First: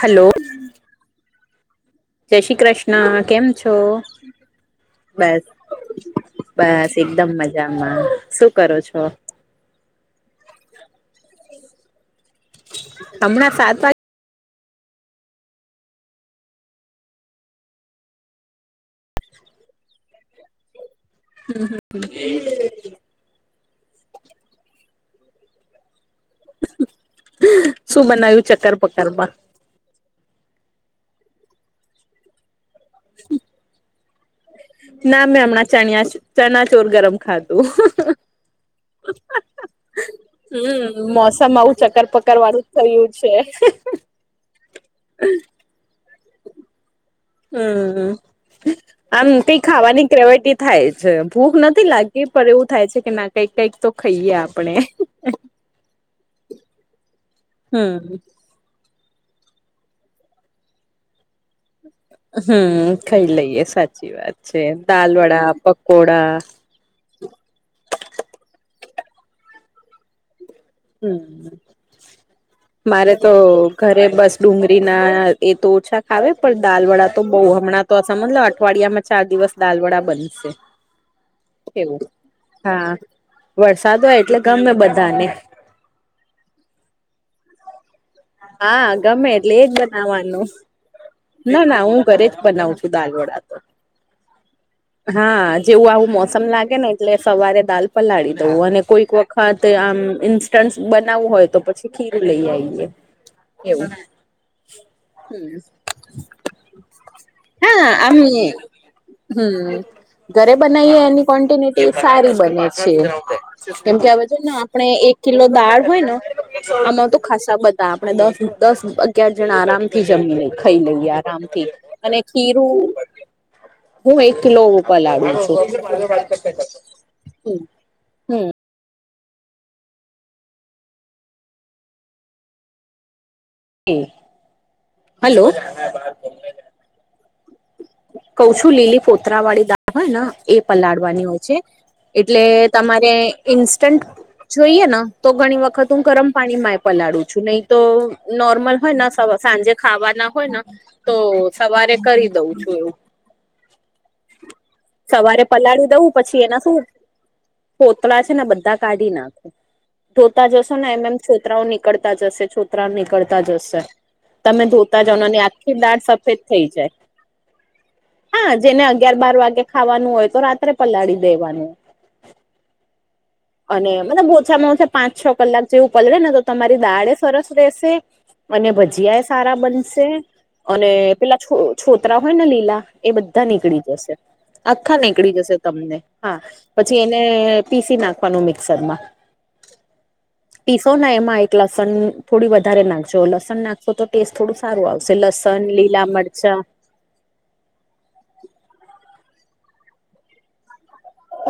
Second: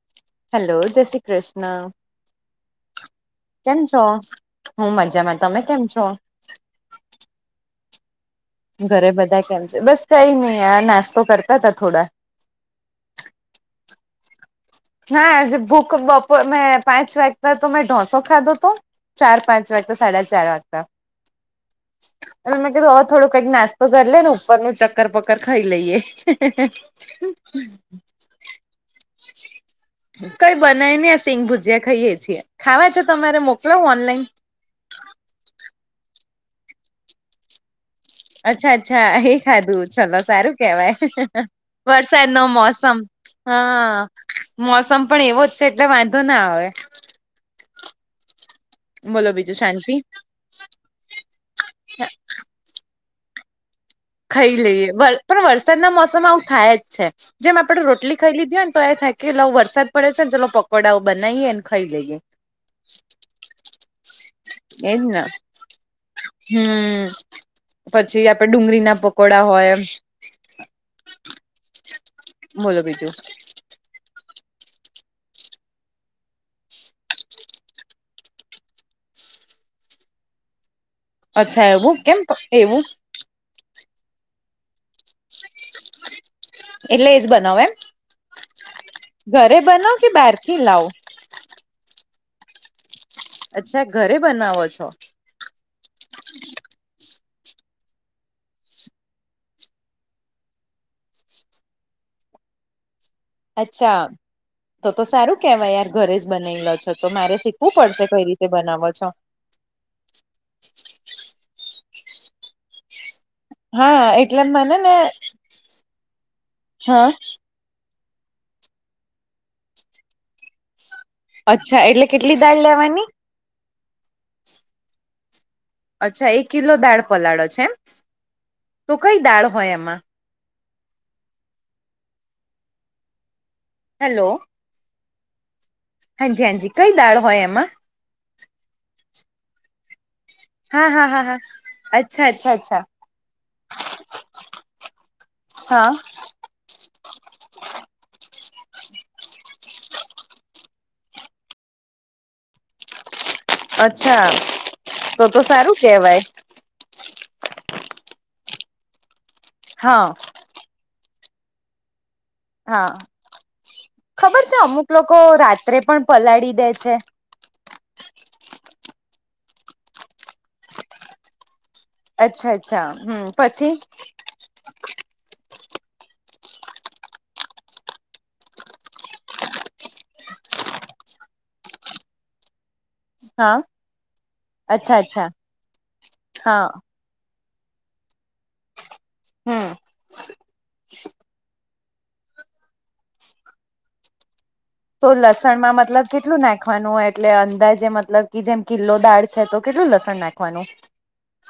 Hello hello જય શ્રી કૃષ્ણ જય શ્રી કૃષ્ણ કેમ છો કેો હું મજામાં બસ તમે કેમ છો. બસ એકદમ મજામાં. કરો છો ઘરે બધા કેમ છે બસ કઈ નહી આ નાસ્તો કરતા ત થોડા. હમણાં સાત નાાજ ભૂખ બપો મે પાંચ વાકતા તો મેં ઢોસો ખાધો તો. ચાર પાંચ વાગતા સાડા ચાર વાગતા એ મે કધું. થોડો કઈક નાસ્તો કરી લે ને ઉપરનું ચક્કર પક્કર ખાઈ લઈએ શું બનાવ્યું ચક્કર પકર માં. કઈ બનાયને આ સિંગ ભુજીિયા ખાઈએ છીએ ખાવા છે તમારે મોકલાવ ઓનલાઈન. ના મેં હમણાં ચણ ચણા ચોર ગરમ ખાધું. અચ્છા અચ્છા એ ખાધું ચલો સારું કેવાય હમ મોસમ આવું ચક્કર વરસાદ પક્કર નો વાળું મોસમ. થયું છે હા મોસમ પણ એવો જ છે એટલે વાંધો ના આવે. હમ આમ બોલો ક બીજું શાંતિ ખાવાની ગ્રેવટી થાય છે ભૂખ નથી લાગતી પણ એવું થાય છે કે ના કઈ કંઈ તો ખાઈ ખાઈ લઈએ પણ વરસાદના મોસમમાં આવું થાય જ છે જેમ આપડે હમ રોટલી ખાઈ લીધી હો ને તો એ થાય. કેટ લ વરસાદ પડે છે ને તોલો પકોડા બનાવીએ ને ખાઈ લઈએ હમ્મ ખાઈ લઈએ સાચી વાત છે દાલ વડા પકોડા હમ્મ પછી આપડ ડુંગળીના પકોડા હોય. હમ્મ બોલો બીજું મારે તો ઘરે બસ ડુંગળી ના એ તો ઓછા ખાવે પણ દાલ વડા તો બહુ હમણાં તો સમ મજલ અઠવાડિયામાં ચાર દિવસ દાલ વડા બનશે. [inaudible] એવું કેમ એવું હા વરસાદ હોય એટલે ગમે બધાને. એટલે એજ બનાવ એમ. હા ગમે એટલે ઘરે એજ બનાવ કે બહાર બનાવાનું થી લાવ ના ના હું ઘરે જ બનાવ છું દાલ વડા તો અચ્છા ઘરે બનાવો છો હા જેવું આવું મોસમ લાગે ને એટલે સવારે દાલ પલાળી દવું અને કોઈક વક ખાતે આમ ઇન્સ્ટન્ટ બનાવવું હોય તો પછી ખીરું લઈ આઈએ. અચ્છા તો તો સારું કેવાય યાર. ઘરે જ બનાલો છો તો મારે શીખવું હા પડશે આમ કઈ રીતે બનાવો છો. હમ ઘરે બનાવીએ એની કો્વન્ટિનિટી સારી બને છે. કેમ હા કે આવેધ એટલે મને આપણે ને એક કિલો દાળ હોય ને હા આમાં તો ખાસા બધા આપણે દસ દસ અગિયાર જણા આરામ થી જમી લઈ ખાઈ લઈએ આરામથી અચ્છા એટલે કેટલી દાળ ખીરું લેવાની હું એક લો ઉપર લાવું છું. અચ્છા એક કિલો દાળ પલાળો છે એમ હમ તો કઈ દાળ હોય એમ હલો હાંજી હાંજી કઈ દળ હોય એમાં? કઉ છું લીલી ફોતરા વાળી દાળ હોય ન એ હા હા હા પલાળવાની હા હોય છે. અચ્છા એટલે અચ્છા અચ્છા તમારે ઈન્સ્ટન્ટ જોઈએ ન તો ઘણી વખત હું હા ગરમ પાણીમ માં પલાળું છું નહી તો નોર્મલ હોય ન સવ.. સાંજે ખાવાના હોય ન તો સવારે કરી દઉં છું. અચ્છા. તો તો સવારે સારું પલાળી દવં કેવાય પછી એના શું ફોટડા છે ને બધા કાઢી ના હા તા જશો ને એમ એમ છોતરાઓ નીકળતા જશે છોતરા હા નીકળતા જશે ખબર છે તમે અમુક ધોતા લોકો જાવનાની આખી રાત્રે દાળ પણ સફેદ પલાળી થઈ દે જાય છે હા જેને અગિયાર બાર વાગે ખાવાનું હોય તો રાત્રે પલાળી દેવાનું અચ્છા અચ્છા હમ્મ પછી બોછામાં બોછા પાંચ છ કલાક જેવું પલળેને તો તમારી દાળે સરસ રહેશે અનેભજીયાએ સારા બનશે અને પેલા છો છોતરા હોય ને પે લા એ બધા હા નીકળી જશે અચ્છા આખા અચ્છા નીકળી જશે તમને હા પછી એને પીસી નાખવાનું મિક્સર માં. હમ્મ પીસો ને એમાં એક લસન થોડી વધારે નાખજો લસન નાખ સોતો ટેસ્ટ થોડું સારું તો આવશે લસણ, લસણમાં લીલા મતલબ કેટલું મરચા નાખવાનું એટલે અંદાજે મતલબ કે જેમ કિલ્લો દાળ છ તો કેટલું લસણ નાખવાનું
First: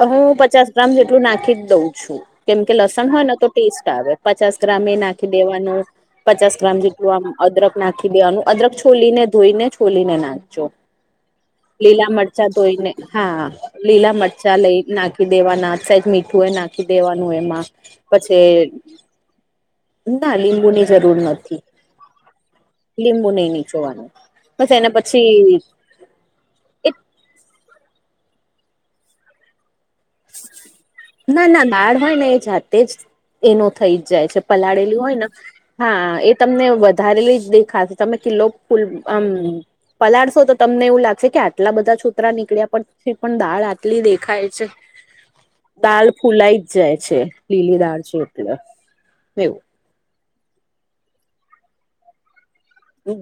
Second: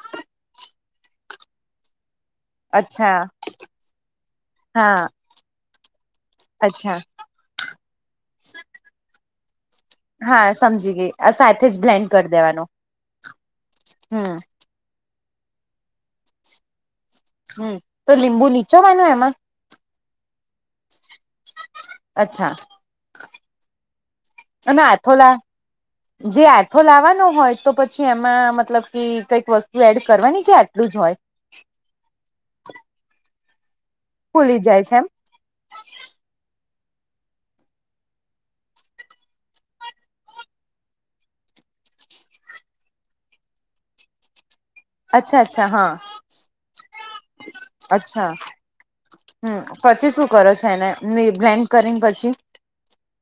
અ હું પચાસ ગ્રામ જેટલું નાખીજ દઉં છું. કેમ કે લસણ અચ્છા હોય ને તો ટેસ્ટ આવે પચાસ ગ્રામ એ હા નાખીદેવાનું પચાસ ગ્રામ અચ્છા જેટલું આમ અદરક નાખી દેવાનું અદરક છોલી ને ધોઈ ને છોલી ને નાખ હા સમજી ગઈ આ સાથેજ લીલા મરચા ધોઈને હા લીલા હમ મરચા લઈ નાખી દેવાના સેજ મીઠું એ નાખ નાખી દેવાનું એમાં હમ તો પછી લીંબુ નીચોવાનું એમાં ના લીંબુ ની જરૂર નથી અચ્છા લીંબુ નઈ નીચવાનું બસ અને એના આથોલા પછી. જે આથો એ લાવાનો હોય તો પછી એમાં મતલબ કે કઈક વસ્તુ એડ કરવાની છે આટલું જ હોય. ના ના બાળ હોય ને એ જાતે જ એનો થઈ જ જાય છે ફૂલી જાય છે પલાળેલું એમ હોય ન હા એ તમને વધારેલીજ દેખાશે તમે કિલ્લો ફૂલ આમ પલાળશો તો તમને એવું લાગશે કે આટલા બધા છોતરા નીકળ્યા પણ તો પણ દાળ આટલી દેખાય છે. અચ્છા અચ્છા હા દાળ ફૂલાઈ જ જાય છે લીલી દાળ છે અચ્છા એટલે હમ્મ. એવું પછી શું કરો છો એને ને બ્લેન્ડ કરીન પછી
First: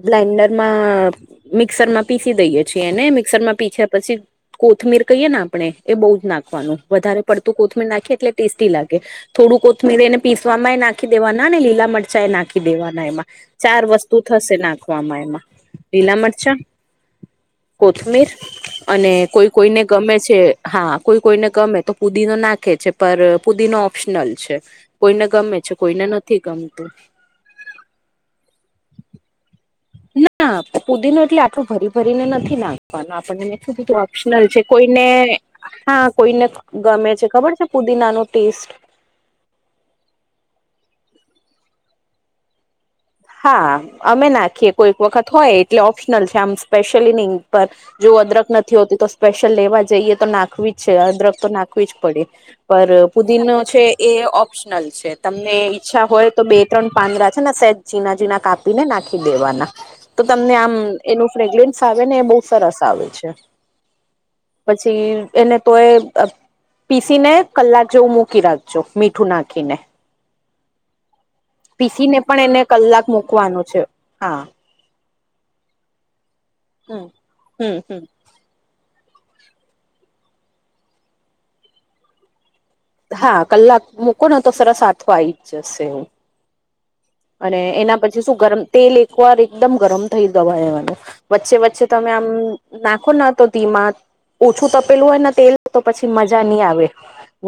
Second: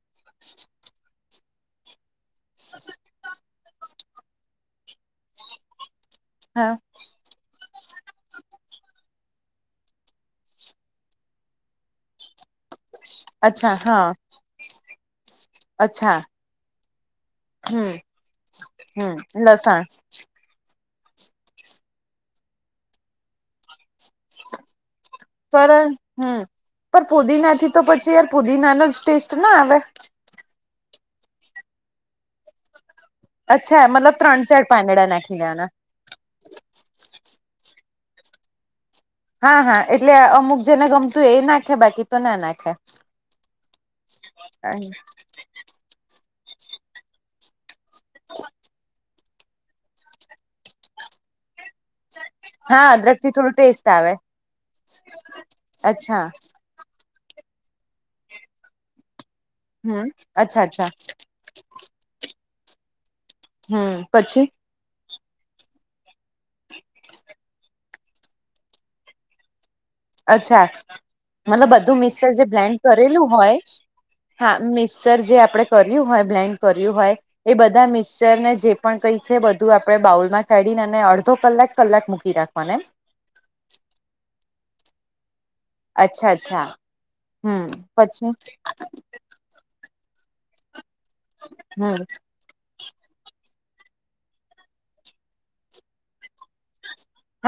ગ્લાઇન્ડર માં મિક્સર માં પીસી દઈએ છીએ એને મિક્સર માં પીછા પછી કોથમીર કહીયએ ને આપણે એ બઉ હા નાખવાનું વધારે પડતું કોથમીર નાંખીએ એટલે ટેસ્ટી લાગે. થોડું કોથમીર એને પિસવામાં એ નાખી દેવાના ને લીલા મરચા એ નાખી દેવાના એમાં અચ્છા ચાર હા વસ્તુ થશે નાખવામાં એમાં લીલા અચ્છા મરચા હમ કોથમીર અને હમ કોઈ કોઈને લસણ ગમે છે. હા કોઈ કોઈને ગમે તો પુદીનો નાખે છે પર પુદીનો ઓપ્શનલ છે. કોઈને ગમે છે કોઈને નથી ગમતું. પુદીના થી તો પછી યાર પુદીના નોજ ટેસ્ટ ના આવે. ના પૂદી નો એટલે આટલું ભરી ભરીને નથી નાખવાનું પણ મેં નતુ અચ્છા કીધું મતલબ ત્રણ ઓપ્શનલ છે ચાર કોઈને પાંદડા નાખી દેવાના હા કોઈને ગમે છે ખબર છે ફૂદીના નો ટેસ્ટ હા હા એટલે અમુક જેને ગમતું એ નાખે બાકી તો ના નાખે હા અમે નાખીએ કોઈક હા વખત હોય એટલે ઓપ્શનલ છે આમ સ્પેશ્યલ નિ નઈ પર જો અદરક નથી હોતી તો સ્પેશિયલ લેવા જઈએ તો નાખવી જ છે અદરક તો નાખ નાખવી જ પડે પર અદરક થી થોડું ફુદીનો છે ટેસ્ટ આવે એ ઓપ્શનલ છે તમને ઈચ્છા અચ્છા હોય તો બે ત્રણ પાંદડા છે ને સેજ જીણા જીણા કાપીને નાખી દેવાના હમ તો તમને અચ્છા આમ અચ્છા એનું ફ્રેગન્સ આવે ને એ બહુ સરસ આવે છે. હમ્મ પછી પછી એને તો એ અ પીસી ને કલાક જેવું મૂકી રાખજો મીઠું નાખીને અચ્છા મતલબ બધું પીસીને મિક્સર પણ જે એને બ્લેન્ડ કલાક કરેલું હોય મૂકવાનું છે હા. મિક્સર જે આપડણે કર્યું હોય બ્લેન્ડ કર્યું હમ હોય એ હમ બધા હમ મિક્સ ર ને જે પણ કઈ છે બધું આપણે બાઉલ માં કાઢીને અને અડધો કલાક કલાક મૂકી રાખવા એમ હા કલાક મુકો ને તો સરસ આથો આઈ અચ્છા અચ્છા અને એના પછી શું ગરમ તેલ એકવાર એકદમ ગરમ થઈ દવા એવાનું વચ્ચે વચ્ચે હમ તમે આમ નાખો ના તો ધીમા ઓછું તપેલું હોય તેલ તો પછી મજા નહી આવે.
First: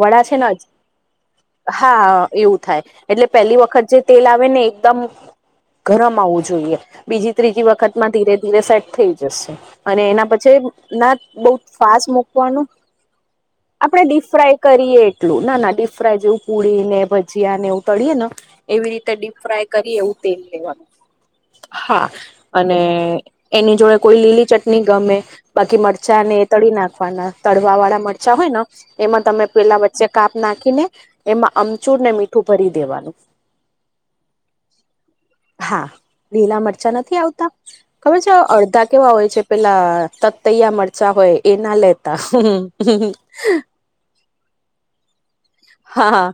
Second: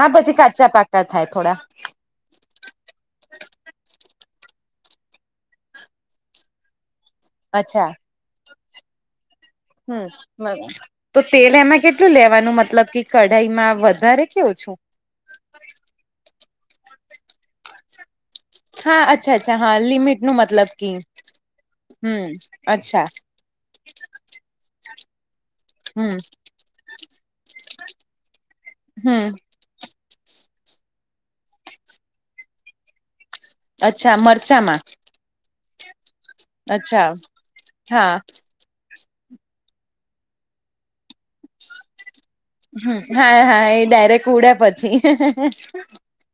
હા પછી છે ને કાચા પાકા થાય થોડા હા એવું થાય એટલે પેલી વખત જે તેલ આવે. ને એકદમ ગરમ આવવું જોઈએ બીજી ત્રીજી અચ્છા વખતમાં ધીરે ધીરે સેટ થઈ જ એ સી અને એના પછી હમ ના તો તેલ બહું એમાં ફાસ્ટ કેટલું લેવાનું મૂકવાનું મતલબ કે કઢાઈમાં આપણેે ડીપ વધારે કે ફ્રાય ઓછું કરીએ. એટલું ના ના ડીપ ફ્રાય જેવું પુડીને ભજીયા ને એવું તળીયે ને એવી હા રીતે ડી અચ્છા અચ્છા ફ્રાય હા કરી એવું લિમિટ નું તેલ મતલબ લેવાનું કે હા. હમ અને અચ્છા એની જોડે કોઈ લીલી ચટણી ગમે બાકી હમ મરચા ને તળી નાખવાના તળવા વાળા મરચા હોય ને એમાં હમ તમે પેલા વચ્ચે કાપ નાખીને એમાં અમચૂર ને મીઠું ભરી દેવાનું અચ્છા મરચામાં હા લીલા મરચાં અચ્છા નથી આવતા હા ખબર છે અડધા કેવા હોય છે, પેલા તતૈયા મરચાં હોય એના લેવું. ત [unintelligible] હમ, હા, હા. એ ડાયરેક્ટ ઉડે પછી. હા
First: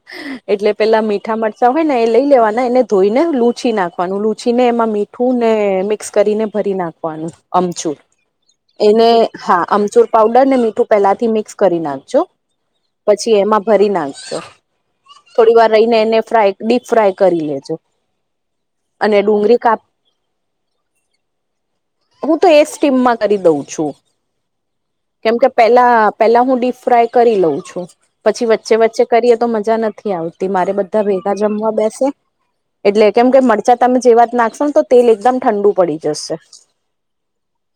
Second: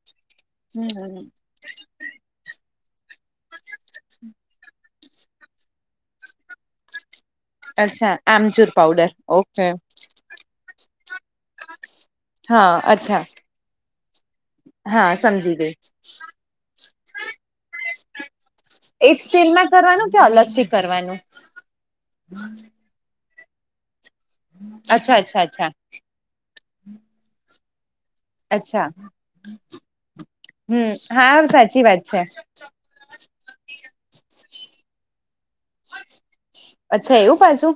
એટલે, પેલા હમ મીઠા મરચા હોય ને, એ લઈ લેવાનું. એને ધોઈને લુછી નાખવાનું. લુછી ને એમાં મીઠું ને મિક્સ કરીને ભરી નાખવાનું. અમચુર અચ્છા આમચૂર એને, પાવડર હા, ઓકે અમચુર પાવડર ને મીઠું પહેલાથી મિક્સ કરી નાખજો. હા અચ્છા પછી એમાં ભરી નાખજો. હા સમજી થોડી વાર ગઈ રહીને એને ફ્રાય. ડીપ ફ્રાય કરી લેજો. એક અને ડુંગળી સ્ટેનમાં કાપ કરવાનું કે, અલગથી કરવાનું. હું તો એ સ્ટીમમાં કરી દઉં છું, અચ્છા અચ્છા કેમકે અચ્છા પેલા પેલા હું ડીપ ફ્રાય કરી લઉં છું. પછી વચ્ચે અચ્છા વચ્ચે કરીએ, તો મજા નથી આવતી. મારે બધા હમ ભેગા હા જમવા બેસે. [unintelligible] એટલે, કેમ કે મરચાં તમે જે વાત નાખશો ને, તો તેલ એકદમ ઠંડુ. પડી જશે અચ્છા, એવું. પાછું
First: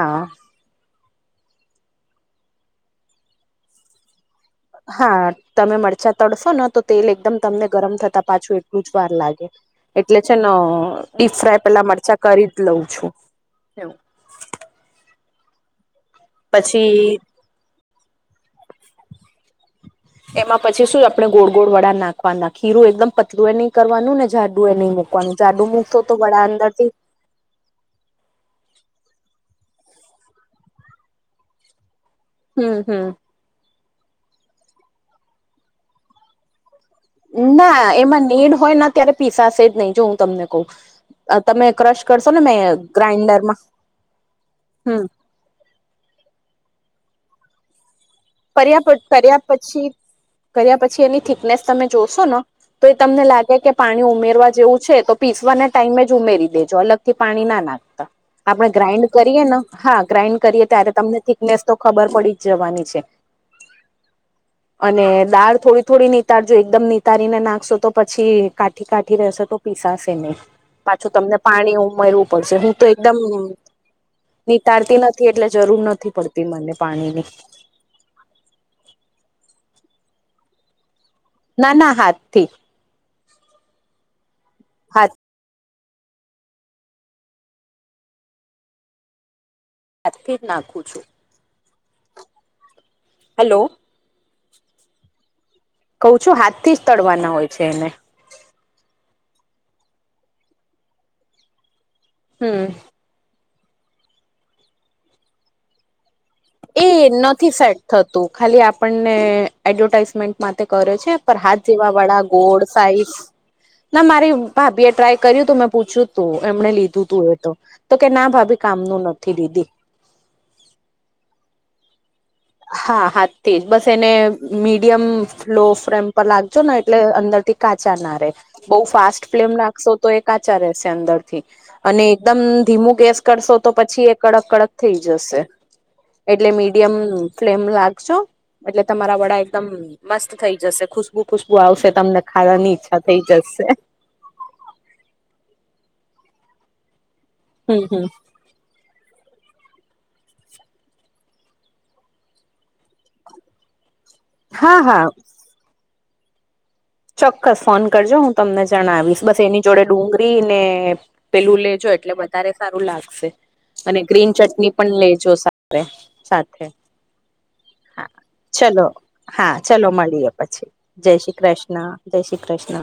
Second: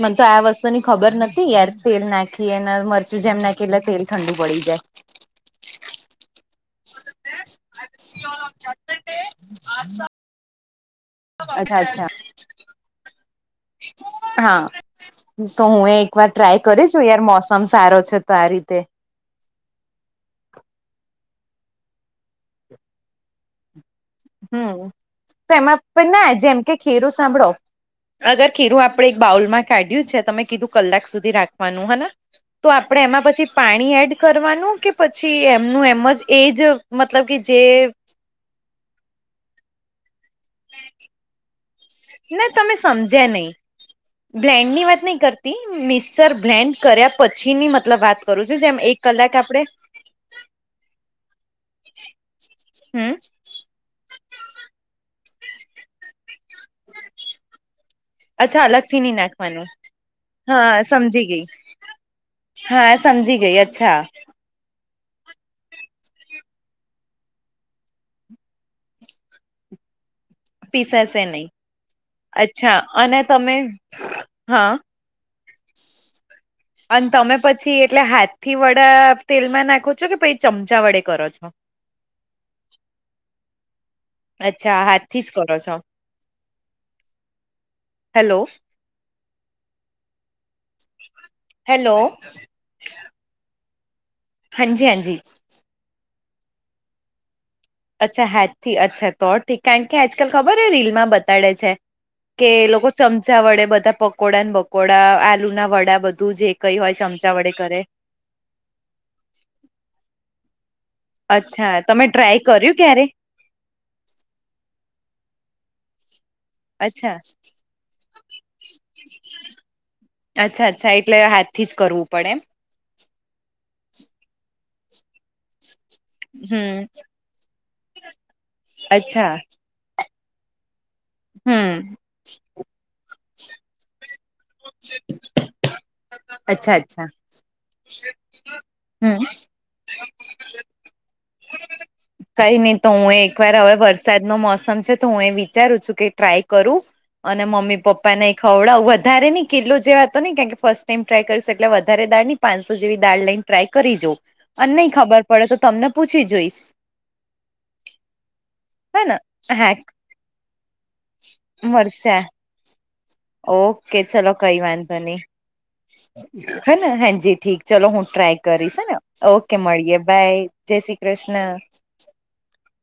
મને તો આ વસ્તુ. ની ખબર નથી, યાર. તેલ નાખીએ, અને મરચું જેમ નાખીએ, એટલે તેલ ઠંડુ પડી જાય. હા, તમે મરચાં તડશો ને તો તેલ એકદમ તમને ગરમ થતાં, પાછું એટલું જ વાર લાગે, એટલે છે ને. ડીપ ફ્રાય જાય અચ્છા પહેલા, અચ્છા મરચા કરી જ લેવો. હા, તો હું એ એક વાર ટ્રાય કરી છું, પછી યાર. મોસમ સારો છે તો. તો આ રીતે એમાં પછી શું, આપણે ગોળ ગોળ વડા નાખવાના. ખીરું એકદમ પતલું એ નહીં. કરવાનું ને, જાડુ હમ એ નહીં મુૂકવાનું. તો જાડુ એમાં મૂકશો, પણ તો ના વડા જેમ અંદર કે થી ખીરું સાંભળો. અગર ખીરું આપણે એક બાઉલમાં કાઢ્યું છે, તમે કીધું કલાક સુધી રાખવાનું હે. તો હમ આપણે હમ એમાં પછી પાણી એડ કરવાનું, કે પછી એમનું એમ જ એ જ? મતલબ કે જે ના, એમાં નેડ હોય ત્યારે પીસાશે જ નહીં. જો હું તમને કહું, તમે ક્રશ કરશો ને, મેં તમે સમજ્યા ગ્રાઇન્ડર નહી માં. બ્લેન્ડ ની વાત નહીં કરતી, મિક્સર બ્લેન્ડ કર્યા પછી ની મતલબ વાત. કરું છું જેમ પર્યા એક પછી, કલાક કર્યા આપડે પછી. કર્યા પછી એની થિકનેસ તમે જોશો ને, તો એ હમ તમને લાગે કે પાણી ઉમેરવા જેવું છે, તો પીસવાના ટાઈમે જ ઉમેરી દેજો. અલગથી પાણી ના નાખતા. અચ્છા આપડે અલગથી ગ્રાઇન્ડ નહી કરીએ ને, નાખવાનું હા, ગ્રાાઈન્ડ કરીએ હા ત્યારે તમને સમજી ગઈ થિકનેસ તો ખબર પડી. જ જવાની હા, છે સમજી ગઈ. અચ્છા. અને દાળ થોડી થોડી નીતાળજો. એકદમ નીતાારીને નાખશો, તો પછી કાઠી કાઠી રહેશે તો. પિસાશેને. પાછું પીસાશે તમને નહી પાણી ઉમેરવું પડશે. હું અચ્છા તો એકદમ અને તમે હા તરાતી નથી. એટલે જરૂર નથી પડતી મને અને પાણી ની. તમે પછી એટલે હાથ થી વડા તેલમાં નાખો છો, કે પછી ચમચા વડે કરો છો? ના, ના, હાથ થી. અચ્છા, હાથ થી જ કરો છો? હેલો. એક જ નાખું છું. હેલો. હેલો હાજી હાજી કહ છું હાથ થી જ તડવાના હોય છે એને અચ્છા હેથ થી અચ્છા તોડ થી કારણ કે આજકાલ ખબર હો રીલમાં બતાડે છે કે હમ લોકો ચમચા વડે બધા પકોડાને, બકોડા, આલુ ના વડા બધા અને તું જે કઈ હોય, ચમચા વડે કરે. તો ખાલી આપણને એડવર્ટાઈઝમેન્ટ માટે કરે છે. પર હાથ અચ્છા જેવા તમે વાળા ટ્રાય ગોળ કર્યું ક્યારે સાઈઝ. ના, મારી ભાભી એ ટ્રાય કર્યું તું. મેં પૂછ્યું તું એમને, લીધું અચ્છા તું એ તો. તો કે ના ભાભી કામનું નથી દીદી. અચ્છા, અચ્છા, એટલે હાથથી જ કરવું પડે. હા હાથી જ બસ એને મીડિયમ લો ફ્રેમ પર લાગજો ને હમ એટલે અંદરથી કાચા ના રે બઉ ફાસ્ટ અચ્છા ફ્લેમ નાખશો તો એ કાચા રહેશે અંદર હમ અને એકદમ ધીમું ગેસ કરશો તો પછી એ કડક કડક થઈ જશે. એટલે અચ્છા મીડિયમ અચ્છા ફ્લેમ લાગશો એટલે તમારા હમ વડા એકદમ મસ્ત થઈ જશે ખુશ ખુશ્બુ આવશે તમને કઈ ખાવાની નહી તો ઈચ્છા હું થઈ એક વાર જશે હવે વરસાદ નો મોસમ છે તો હું એ વિચારું છું કે ટ્રાય કરું અને મમ્મી હમ હમ પપ્પાને ખવડાવ વધારે ની કિલો જેવા તો નહી કેમ કે ફર્સ્ટ ટાઈમ ટ્રાય કરીશ એટલે વધારે દાળ ની પાંચસો જેવી દાળ લઈન ટ્રાય કરી જો અને હા નહી હા ખબર પડે તો તમને પૂછી જોઈશ. ચોક્કસ ફોન કરજો હું તમને. જણ હે ને આવીશ બસ એની હા જોડે ડુંગરી ને પેલું લેજો એટલે મરચા વધારે સારું લાગશે. અને ઓકે ચલો ગ્રીન ચટણી પણ લેજો સાથે. સાથે હેને હાજી ઠીક ચલો હું હા ટ્રાય કરીશ ચલો હેને હા ઓકે ચલો મળીયે મળીએ બાય. પછી જય શ્રી કૃષ્ણ. કૃષ્ણ જય શ્રી કૃષ્ણ.